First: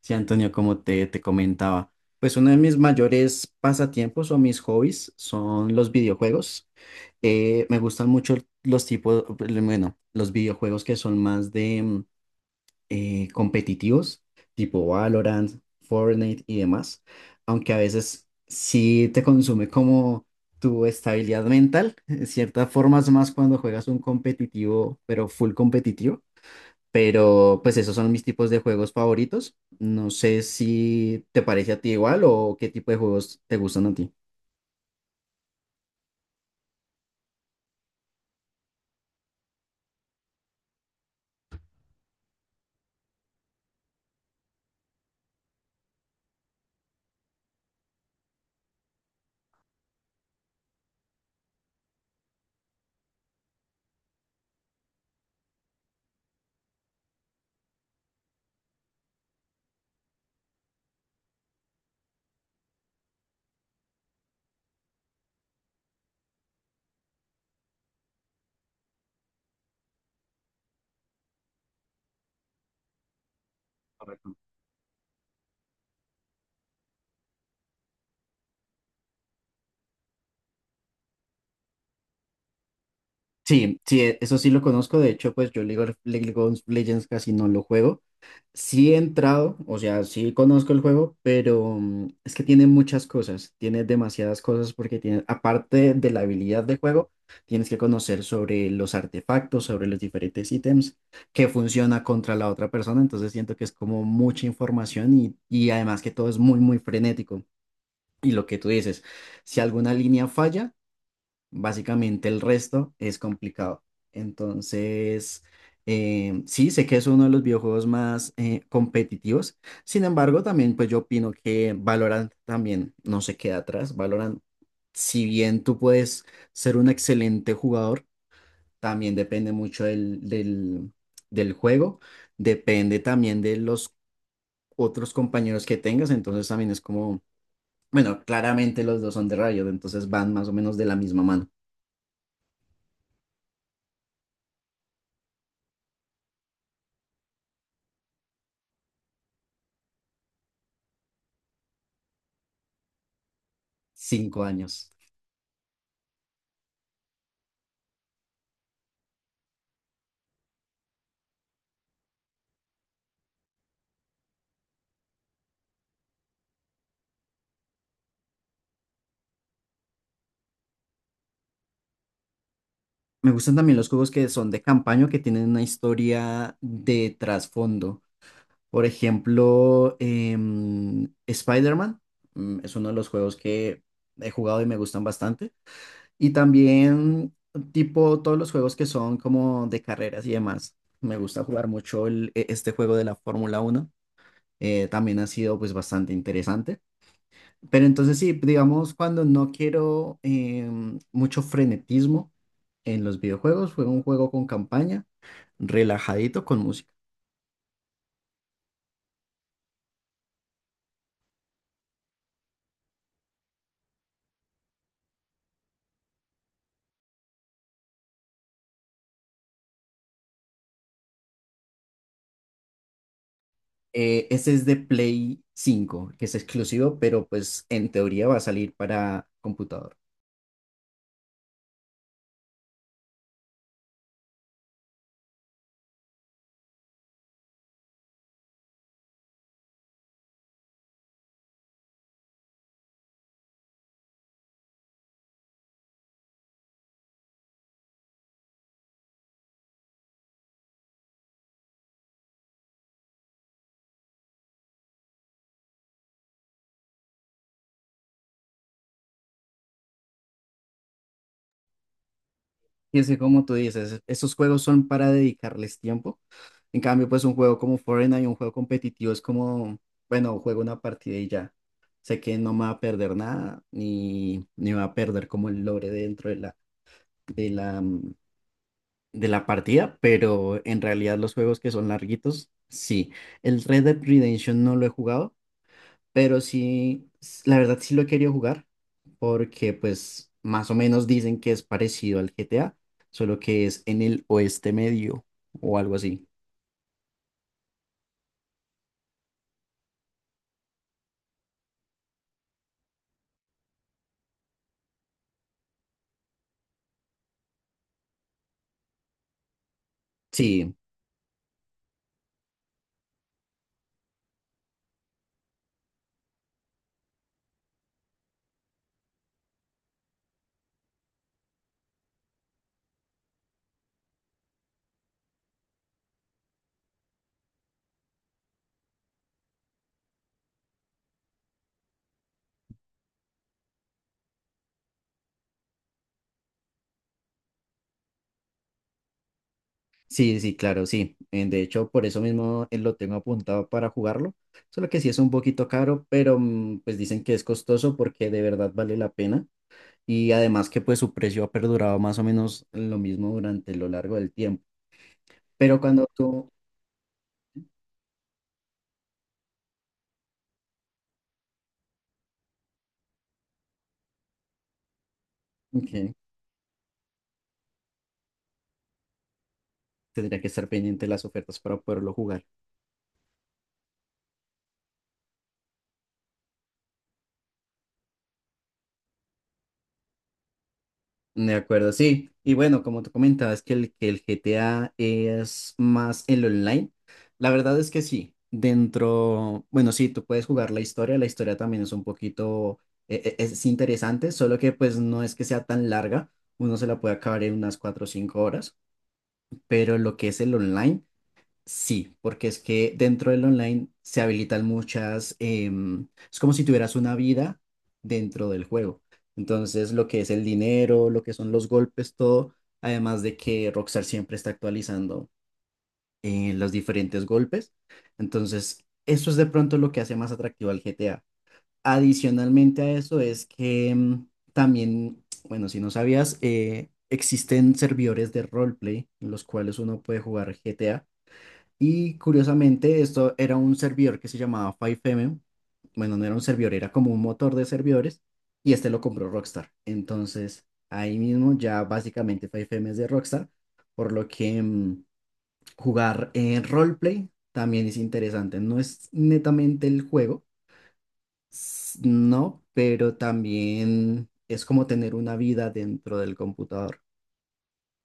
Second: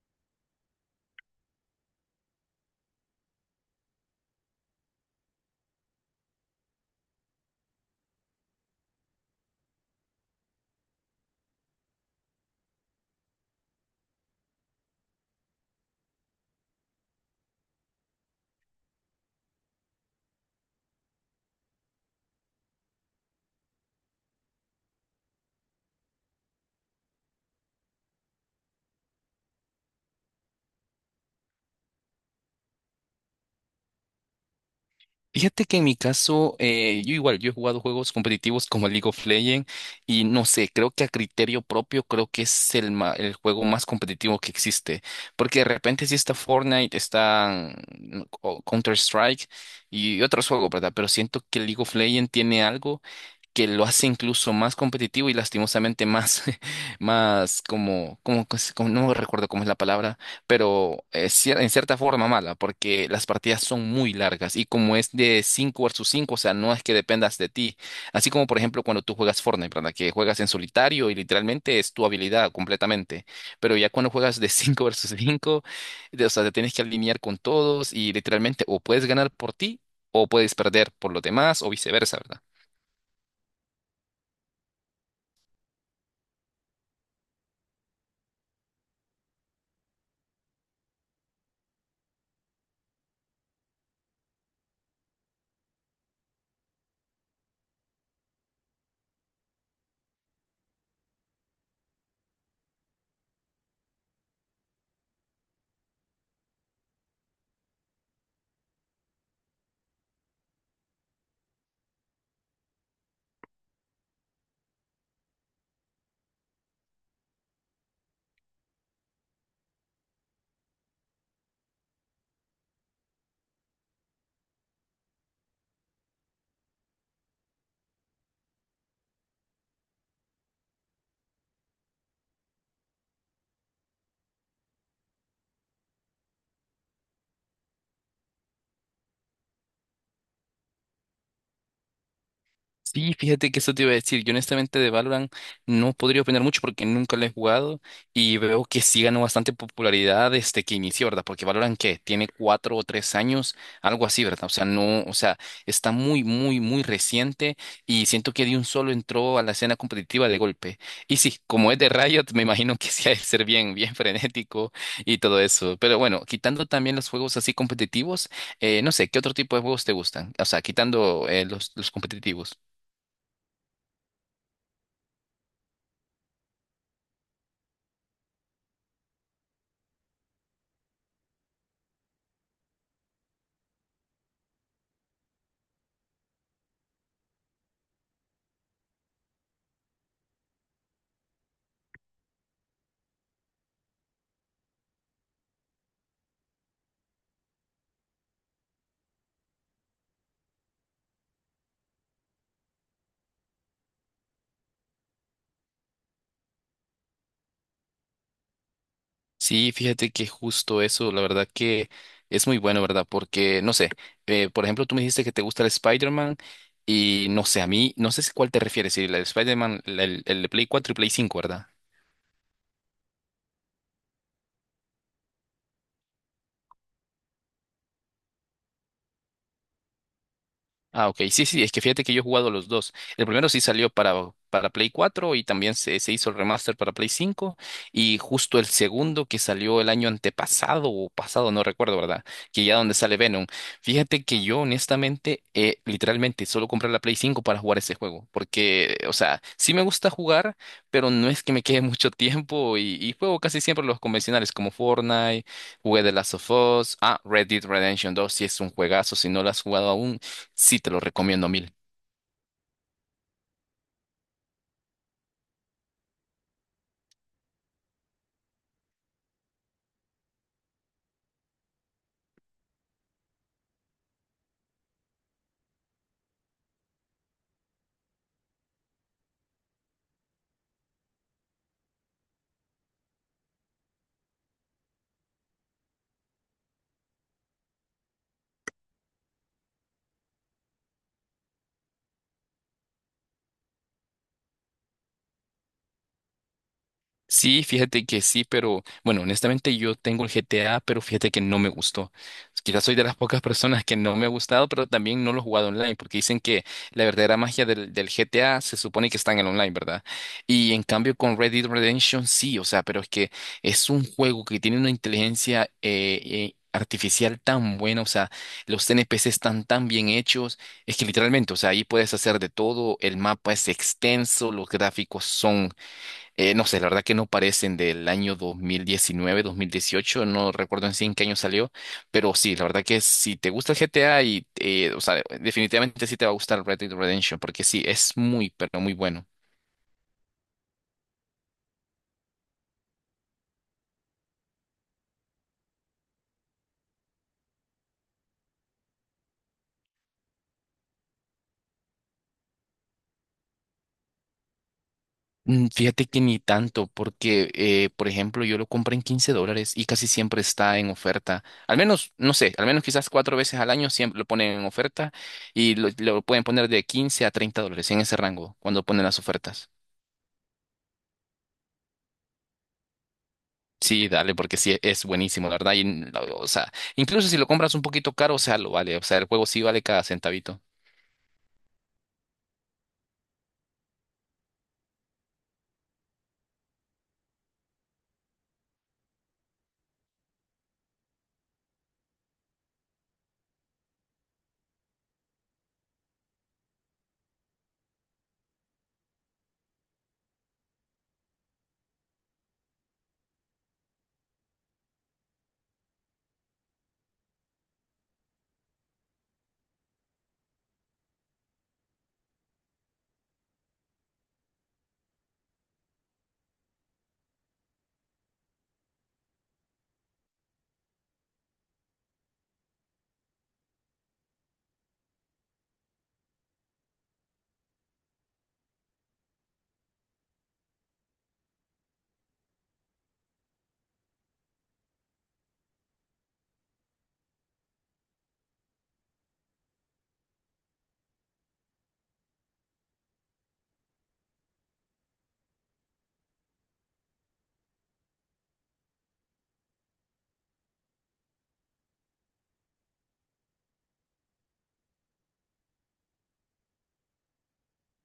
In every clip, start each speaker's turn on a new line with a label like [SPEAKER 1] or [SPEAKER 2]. [SPEAKER 1] Sí, Antonio, como te comentaba, pues uno de mis mayores pasatiempos o mis hobbies son los videojuegos. Me gustan mucho los tipos, bueno, los videojuegos que son más de competitivos, tipo Valorant, Fortnite y demás, aunque a veces sí te consume como tu estabilidad mental, en cierta forma es más cuando juegas un competitivo, pero full competitivo. Pero pues esos son mis tipos de juegos favoritos. No sé si te parece a ti igual o qué tipo de juegos te gustan a ti.
[SPEAKER 2] Fíjate que en mi caso, yo igual, yo he jugado juegos competitivos como League of Legends y no sé, creo que a criterio propio creo que es el juego más competitivo que existe, porque de repente sí está Fortnite, está Counter-Strike y otros juegos, ¿verdad? Pero siento que League of Legends tiene algo que lo hace incluso más competitivo y lastimosamente más, más como, no recuerdo cómo es la palabra, pero en cierta forma mala, porque las partidas son muy largas y como es de 5 versus cinco, o sea, no es que dependas de ti. Así como, por ejemplo, cuando tú juegas Fortnite, ¿verdad? Que juegas en solitario y literalmente es tu habilidad completamente, pero ya cuando
[SPEAKER 1] Correcto.
[SPEAKER 2] juegas de 5 versus cinco, o sea, te tienes que alinear con todos y literalmente o puedes ganar por ti o puedes perder por los demás o viceversa.
[SPEAKER 1] Sí, sí, eso sí lo conozco. De hecho, pues yo League of Legends casi no lo juego. Sí he entrado, o sea, sí conozco el juego, pero es que tiene muchas cosas, tiene demasiadas cosas porque tiene, aparte de la habilidad del juego, tienes que conocer sobre los artefactos, sobre los diferentes ítems, que funciona contra la otra persona, entonces siento que es como mucha información y, además que todo es muy, muy frenético. Y lo que tú dices, si alguna línea falla, básicamente el resto es complicado. Entonces, sí, sé que es uno de los videojuegos más competitivos. Sin embargo, también pues yo opino que Valorant también no se queda atrás. Valorant, si bien tú puedes ser un excelente jugador, también depende mucho del juego. Depende también de los otros compañeros que tengas. Entonces también es como, bueno, claramente los dos son de Riot, entonces van más o menos de la misma mano.
[SPEAKER 2] Sí, fíjate que eso te iba a decir. Yo honestamente de Valorant no podría opinar mucho porque nunca lo he jugado y veo que sí ganó bastante popularidad desde que inició, ¿verdad? Porque Valorant que tiene 4 o 3 años, algo así, ¿verdad?
[SPEAKER 1] Cinco
[SPEAKER 2] O sea,
[SPEAKER 1] años.
[SPEAKER 2] no, o sea, está muy, muy, muy reciente y siento que de un solo entró a la escena competitiva de golpe. Y sí, como es de Riot, me imagino que sí ha de ser bien, bien frenético y todo eso. Pero bueno, quitando también los juegos así competitivos, no sé, ¿qué otro tipo de juegos te gustan? O sea, quitando los competitivos.
[SPEAKER 1] Me gustan también los juegos que son de campaña, que tienen una historia de trasfondo. Por ejemplo, Spider-Man, es uno de los juegos que he jugado y me gustan bastante. Y también, tipo, todos los juegos que son como de carreras y demás. Me gusta jugar mucho este juego de la Fórmula Uno. También ha sido pues bastante interesante. Pero entonces sí, digamos, cuando no quiero mucho frenetismo en los videojuegos, juego un juego con campaña, relajadito con música.
[SPEAKER 2] Sí, fíjate que justo eso, la verdad que es muy bueno, ¿verdad? Porque, no sé, por ejemplo, tú me dijiste que te gusta el Spider-Man y no sé, a mí, no sé si cuál te refieres, si el Spider-Man, el de Play 4 y Play 5, ¿verdad?
[SPEAKER 1] Ese es de Play cinco que es exclusivo, pero pues en teoría va a salir para computador.
[SPEAKER 2] Ah, ok. Sí, sí, es que fíjate que yo he jugado los dos. El primero sí salió para Play 4, y también se hizo el remaster para Play 5. Y justo el segundo que salió el año antepasado o pasado, no recuerdo, ¿verdad? Que ya donde sale Venom. Fíjate que yo honestamente, literalmente, solo compré la Play 5 para jugar ese juego. Porque, o sea, sí me gusta jugar, pero no es que me quede mucho tiempo, y juego casi siempre los convencionales como Fortnite, jugué The Last of Us. Ah, Red Dead Redemption 2 sí es un juegazo, si no lo has jugado aún. Sí, te lo recomiendo a mil.
[SPEAKER 1] Y es que como tú dices, esos juegos son para dedicarles tiempo. En cambio, pues un juego como Fortnite, un juego competitivo es como, bueno, juego una partida y ya. Sé que no me va a perder nada, ni va a perder como el lore dentro de la, de la partida, pero en realidad los juegos que son larguitos, sí. El Red Dead Redemption no lo he jugado, pero sí, la verdad sí lo he querido jugar, porque pues más o menos dicen que es parecido al GTA, solo que es en el oeste medio o algo así.
[SPEAKER 2] Sí, fíjate que sí, pero bueno, honestamente yo tengo el GTA, pero fíjate que no me gustó. Quizás soy de las pocas personas que no me ha gustado, pero también no lo he jugado online, porque dicen que la verdadera magia del GTA se supone que está en el online, ¿verdad? Y
[SPEAKER 1] Sí,
[SPEAKER 2] en cambio con Red Dead Redemption sí, o sea, pero es que es un juego que tiene una inteligencia artificial tan buena, o sea, los NPC están tan bien hechos. Es que literalmente, o sea, ahí puedes hacer de todo, el mapa es extenso, los gráficos son. No sé, la verdad que no parecen del año 2019, 2018, no recuerdo en sí en qué año salió, pero sí, la verdad que si te gusta el GTA y, o sea, definitivamente sí te va a gustar Red Dead Redemption, porque sí, es muy, pero muy bueno.
[SPEAKER 1] sí, sí, claro, sí. De hecho, por eso mismo lo tengo apuntado para jugarlo. Solo que sí es un poquito caro, pero pues dicen que es costoso porque de verdad vale la pena. Y además que pues su precio ha perdurado más o menos lo mismo durante lo largo del tiempo. Pero
[SPEAKER 2] Fíjate
[SPEAKER 1] cuando
[SPEAKER 2] que ni
[SPEAKER 1] tú,
[SPEAKER 2] tanto, porque, por ejemplo, yo lo compré en $15 y casi siempre está en oferta. Al menos, no sé, al menos quizás cuatro veces al año siempre lo ponen en oferta, y lo,
[SPEAKER 1] ok,
[SPEAKER 2] lo pueden poner de 15 a $30 en ese rango cuando ponen las ofertas.
[SPEAKER 1] tendría que estar pendiente de las ofertas para poderlo jugar.
[SPEAKER 2] Sí, dale, porque sí es buenísimo, la verdad. Y, o sea, incluso si lo compras un poquito caro, o sea, lo vale. O sea, el juego sí vale cada centavito.
[SPEAKER 1] De acuerdo, sí. Y bueno, como tú comentabas que el GTA es más el online, la verdad es que sí. Dentro, bueno, sí, tú puedes jugar la historia también es un poquito, es interesante, solo que pues no es que sea tan larga, uno se la puede acabar en unas 4 o 5 horas, pero lo que es el online. Sí, porque es que dentro del online se habilitan muchas, es como si tuvieras una vida dentro del juego. Entonces, lo que es el dinero, lo que son los golpes, todo, además de que Rockstar siempre está actualizando los diferentes golpes. Entonces, eso es de pronto lo que hace más atractivo al GTA. Adicionalmente a eso es que también, bueno, si no sabías, existen servidores de roleplay en los cuales uno puede jugar GTA y curiosamente, esto era un servidor que se llamaba FiveM. Bueno, no era un servidor, era como un motor de servidores. Y este lo compró Rockstar. Entonces, ahí mismo ya básicamente FiveM es de Rockstar. Por lo que jugar en roleplay también es interesante. No es netamente el juego, s- no, pero también es como tener una vida dentro del computador.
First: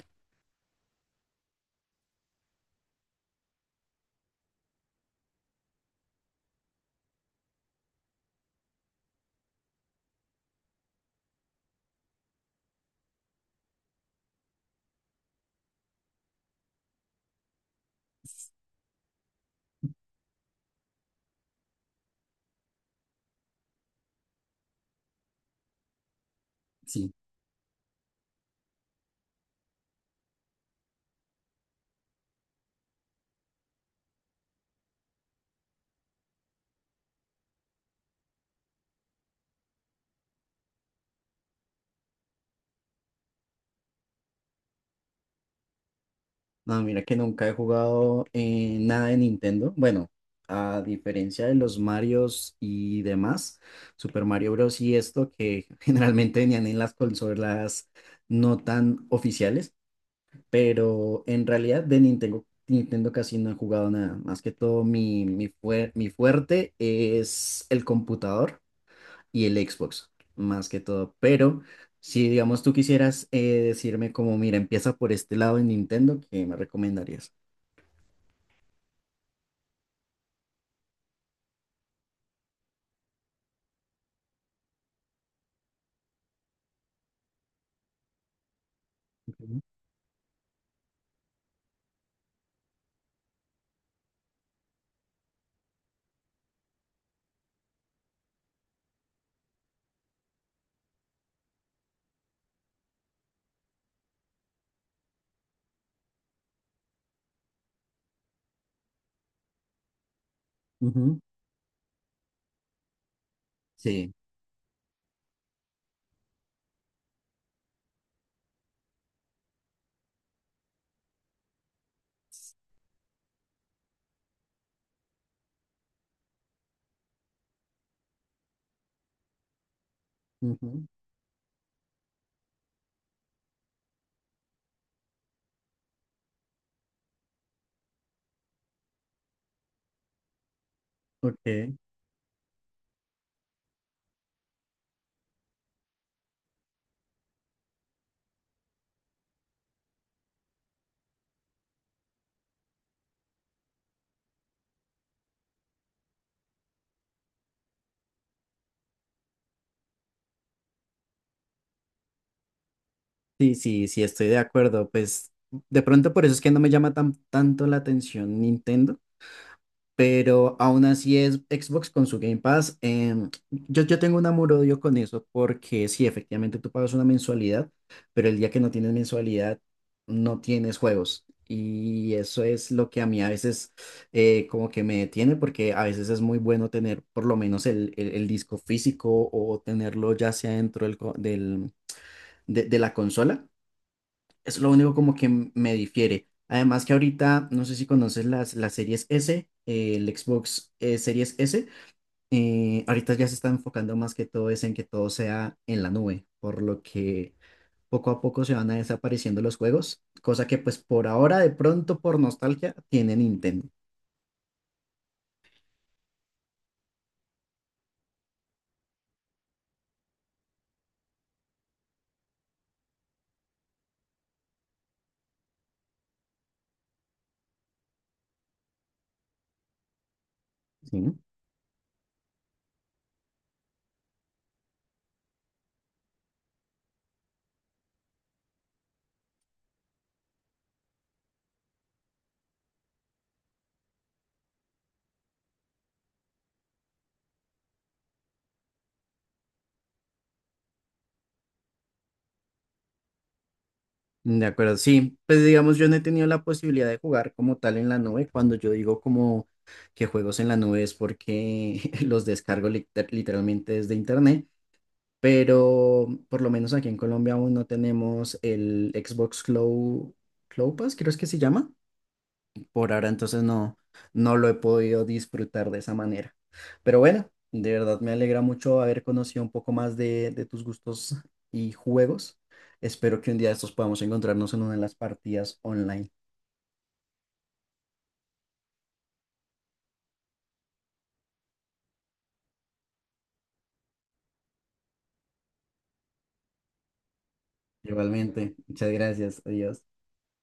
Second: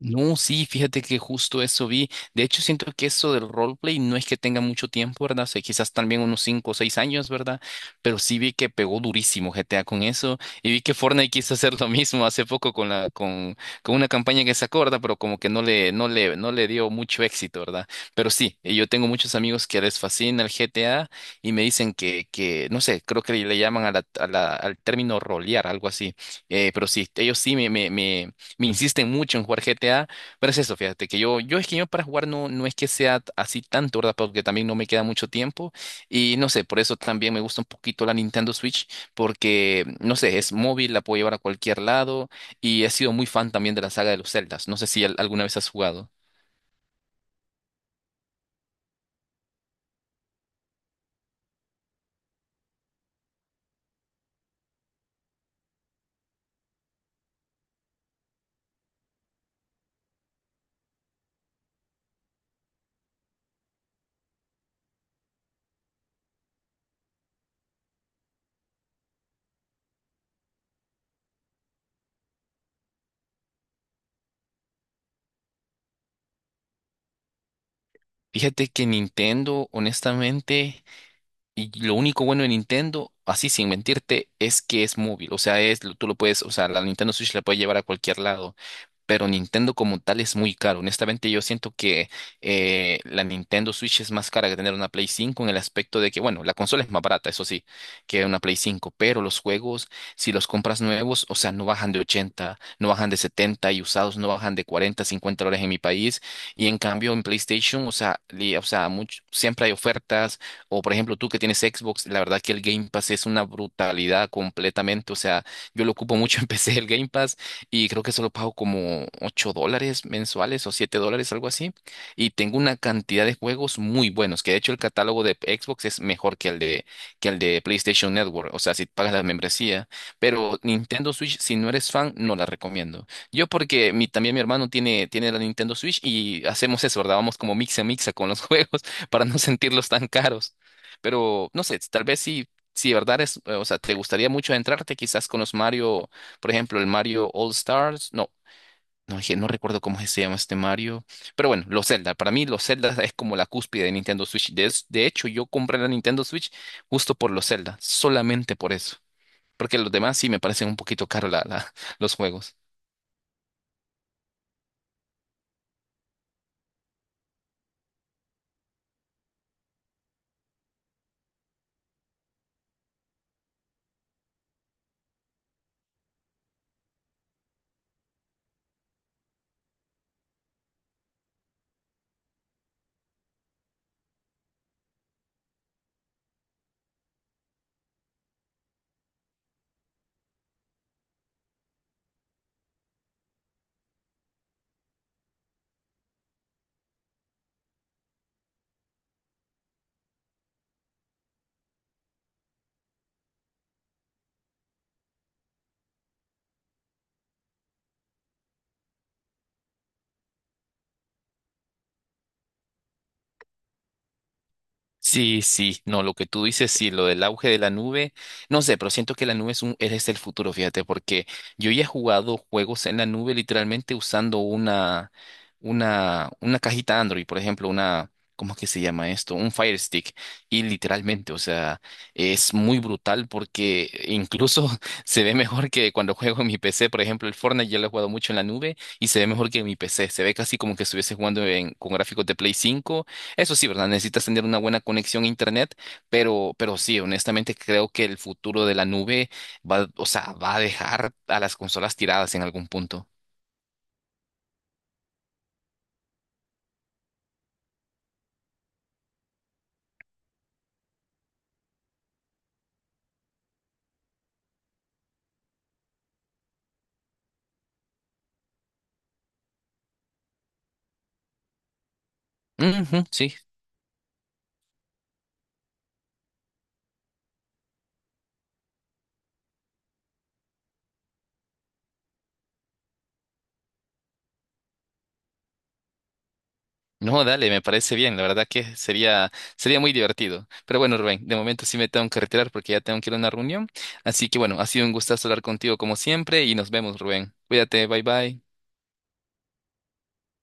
[SPEAKER 2] No, sí, fíjate que justo eso vi. De hecho, siento que eso del roleplay no es que tenga mucho tiempo, ¿verdad? O sea, quizás también unos 5 o 6 años, ¿verdad? Pero sí vi que pegó durísimo GTA con eso. Y vi que Fortnite quiso hacer lo mismo hace poco con la, con una campaña que se acorda, pero como que no le, no le dio mucho éxito, ¿verdad? Pero sí, yo tengo muchos amigos que les fascina el GTA y me dicen que, no sé, creo que le llaman a la, al término rolear, algo así. Pero sí,
[SPEAKER 1] Sí.
[SPEAKER 2] ellos sí me, me insisten mucho en jugar GTA, pero es eso, fíjate, que yo es que yo para jugar no, no es que sea así tanto, ¿verdad? Porque también no me queda mucho tiempo y no sé, por eso también me gusta un poquito la Nintendo Switch, porque no sé, es móvil, la puedo llevar a cualquier lado y he sido muy fan también de la saga de los Zeldas, no sé si alguna vez has jugado.
[SPEAKER 1] No, mira que nunca he jugado nada de Nintendo. Bueno, a diferencia de los Marios y demás, Super Mario Bros. Y esto que generalmente venían en las consolas no tan oficiales, pero en realidad de Nintendo, Nintendo casi no he jugado nada. Más que todo mi fuerte es el computador y el Xbox, más que todo. Pero... Si digamos tú quisieras decirme como, mira, empieza por este lado en Nintendo, ¿qué me recomendarías?
[SPEAKER 2] Fíjate que Nintendo, honestamente. Y lo único bueno de Nintendo, así sin mentirte, es que es móvil. O sea, tú lo puedes, o sea, la Nintendo Switch la puedes llevar a cualquier lado. Pero
[SPEAKER 1] Ujú.
[SPEAKER 2] Nintendo como tal es muy caro. Honestamente, yo siento que la Nintendo Switch es más cara que tener una Play 5 en el aspecto de que, bueno, la consola es más barata, eso sí, que una Play 5. Pero los juegos, si los compras nuevos, o sea, no bajan de 80, no bajan de 70 y usados no bajan de 40, $50 en mi país. Y en cambio en PlayStation, o sea, o sea, siempre hay ofertas, o por ejemplo,
[SPEAKER 1] Ujú.
[SPEAKER 2] tú que tienes Xbox, la verdad que el Game Pass es una
[SPEAKER 1] Sí.
[SPEAKER 2] brutalidad completamente. O sea, yo lo ocupo mucho en PC el Game Pass y creo que solo pago como $8 mensuales o $7, algo así. Y tengo una cantidad de juegos muy buenos, que de hecho el catálogo de Xbox es mejor que el de PlayStation Network. O sea, si pagas la membresía. Pero
[SPEAKER 1] Ujú.
[SPEAKER 2] Nintendo Switch, si no eres fan, no la recomiendo. Yo porque también mi hermano tiene la Nintendo Switch y hacemos eso, ¿verdad? Vamos como mixa mixa con los juegos para no sentirlos tan caros. Pero no
[SPEAKER 1] Ok.
[SPEAKER 2] sé, tal vez si de verdad es, o sea, te gustaría mucho entrarte quizás con los Mario, por ejemplo, el Mario All Stars. No, no, no recuerdo cómo se llama este Mario. Pero bueno, los Zelda. Para mí los Zelda es como la cúspide de Nintendo Switch. De hecho, yo compré la Nintendo Switch justo por los Zelda, solamente por eso. Porque los demás sí me parecen un poquito caros la, los juegos.
[SPEAKER 1] Sí, sí, sí, estoy de acuerdo. Pues de pronto por eso es que no me llama tanto la atención Nintendo. Pero aún así es Xbox con su Game Pass. Yo tengo un amor-odio con eso porque sí, efectivamente tú pagas una mensualidad, pero el día que no tienes mensualidad no tienes juegos. Y eso es lo que a mí a veces como que me detiene porque a veces es muy bueno tener por lo menos el disco físico o tenerlo ya sea dentro de la consola, es lo único como que me difiere. Además que ahorita, no sé si conoces las series S, el Xbox Series S, ahorita ya se está enfocando más que todo es en que todo sea en la nube, por lo que poco a poco se van a desapareciendo los juegos, cosa que pues por ahora de pronto por nostalgia tiene Nintendo.
[SPEAKER 2] Sí, sí, no, lo que tú dices, sí, lo del auge de la nube, no sé, pero siento que la nube es es el futuro, fíjate, porque yo ya he jugado juegos en la nube literalmente usando una cajita Android, por ejemplo, ¿cómo es que se llama esto? Un Fire Stick, y
[SPEAKER 1] ¿Sí?
[SPEAKER 2] literalmente, o sea, es muy brutal porque incluso se ve mejor que cuando juego en mi PC, por ejemplo, el Fortnite ya lo he jugado mucho en la nube y se ve mejor que en mi PC, se ve casi como que estuviese jugando con gráficos de Play 5, eso sí, ¿verdad? Necesitas tener una buena conexión a internet, pero, sí, honestamente creo que el futuro de la nube va, o sea, va a dejar a las consolas tiradas en algún punto.
[SPEAKER 1] De acuerdo, sí. Pues digamos, yo no he tenido la posibilidad de jugar como tal en la nube. Cuando yo digo como que juegos en la nube es porque los descargo literalmente desde internet, pero por lo menos aquí en Colombia aún no tenemos el Xbox Cloud, Cloud Pass, creo es que se llama. Por
[SPEAKER 2] Ujú,
[SPEAKER 1] ahora
[SPEAKER 2] sí.
[SPEAKER 1] entonces no, no lo he podido disfrutar de esa manera. Pero bueno, de verdad me alegra mucho haber conocido un poco más de tus gustos y juegos. Espero que un día de estos podamos encontrarnos en una de las partidas online.
[SPEAKER 2] No, dale, me parece bien. La verdad que sería muy divertido. Pero bueno, Rubén, de momento sí me tengo que retirar porque ya tengo que ir a una reunión. Así que bueno, ha sido un gustazo hablar contigo como siempre y nos vemos, Rubén. Cuídate, bye bye.
[SPEAKER 1] Igualmente, muchas gracias. Adiós.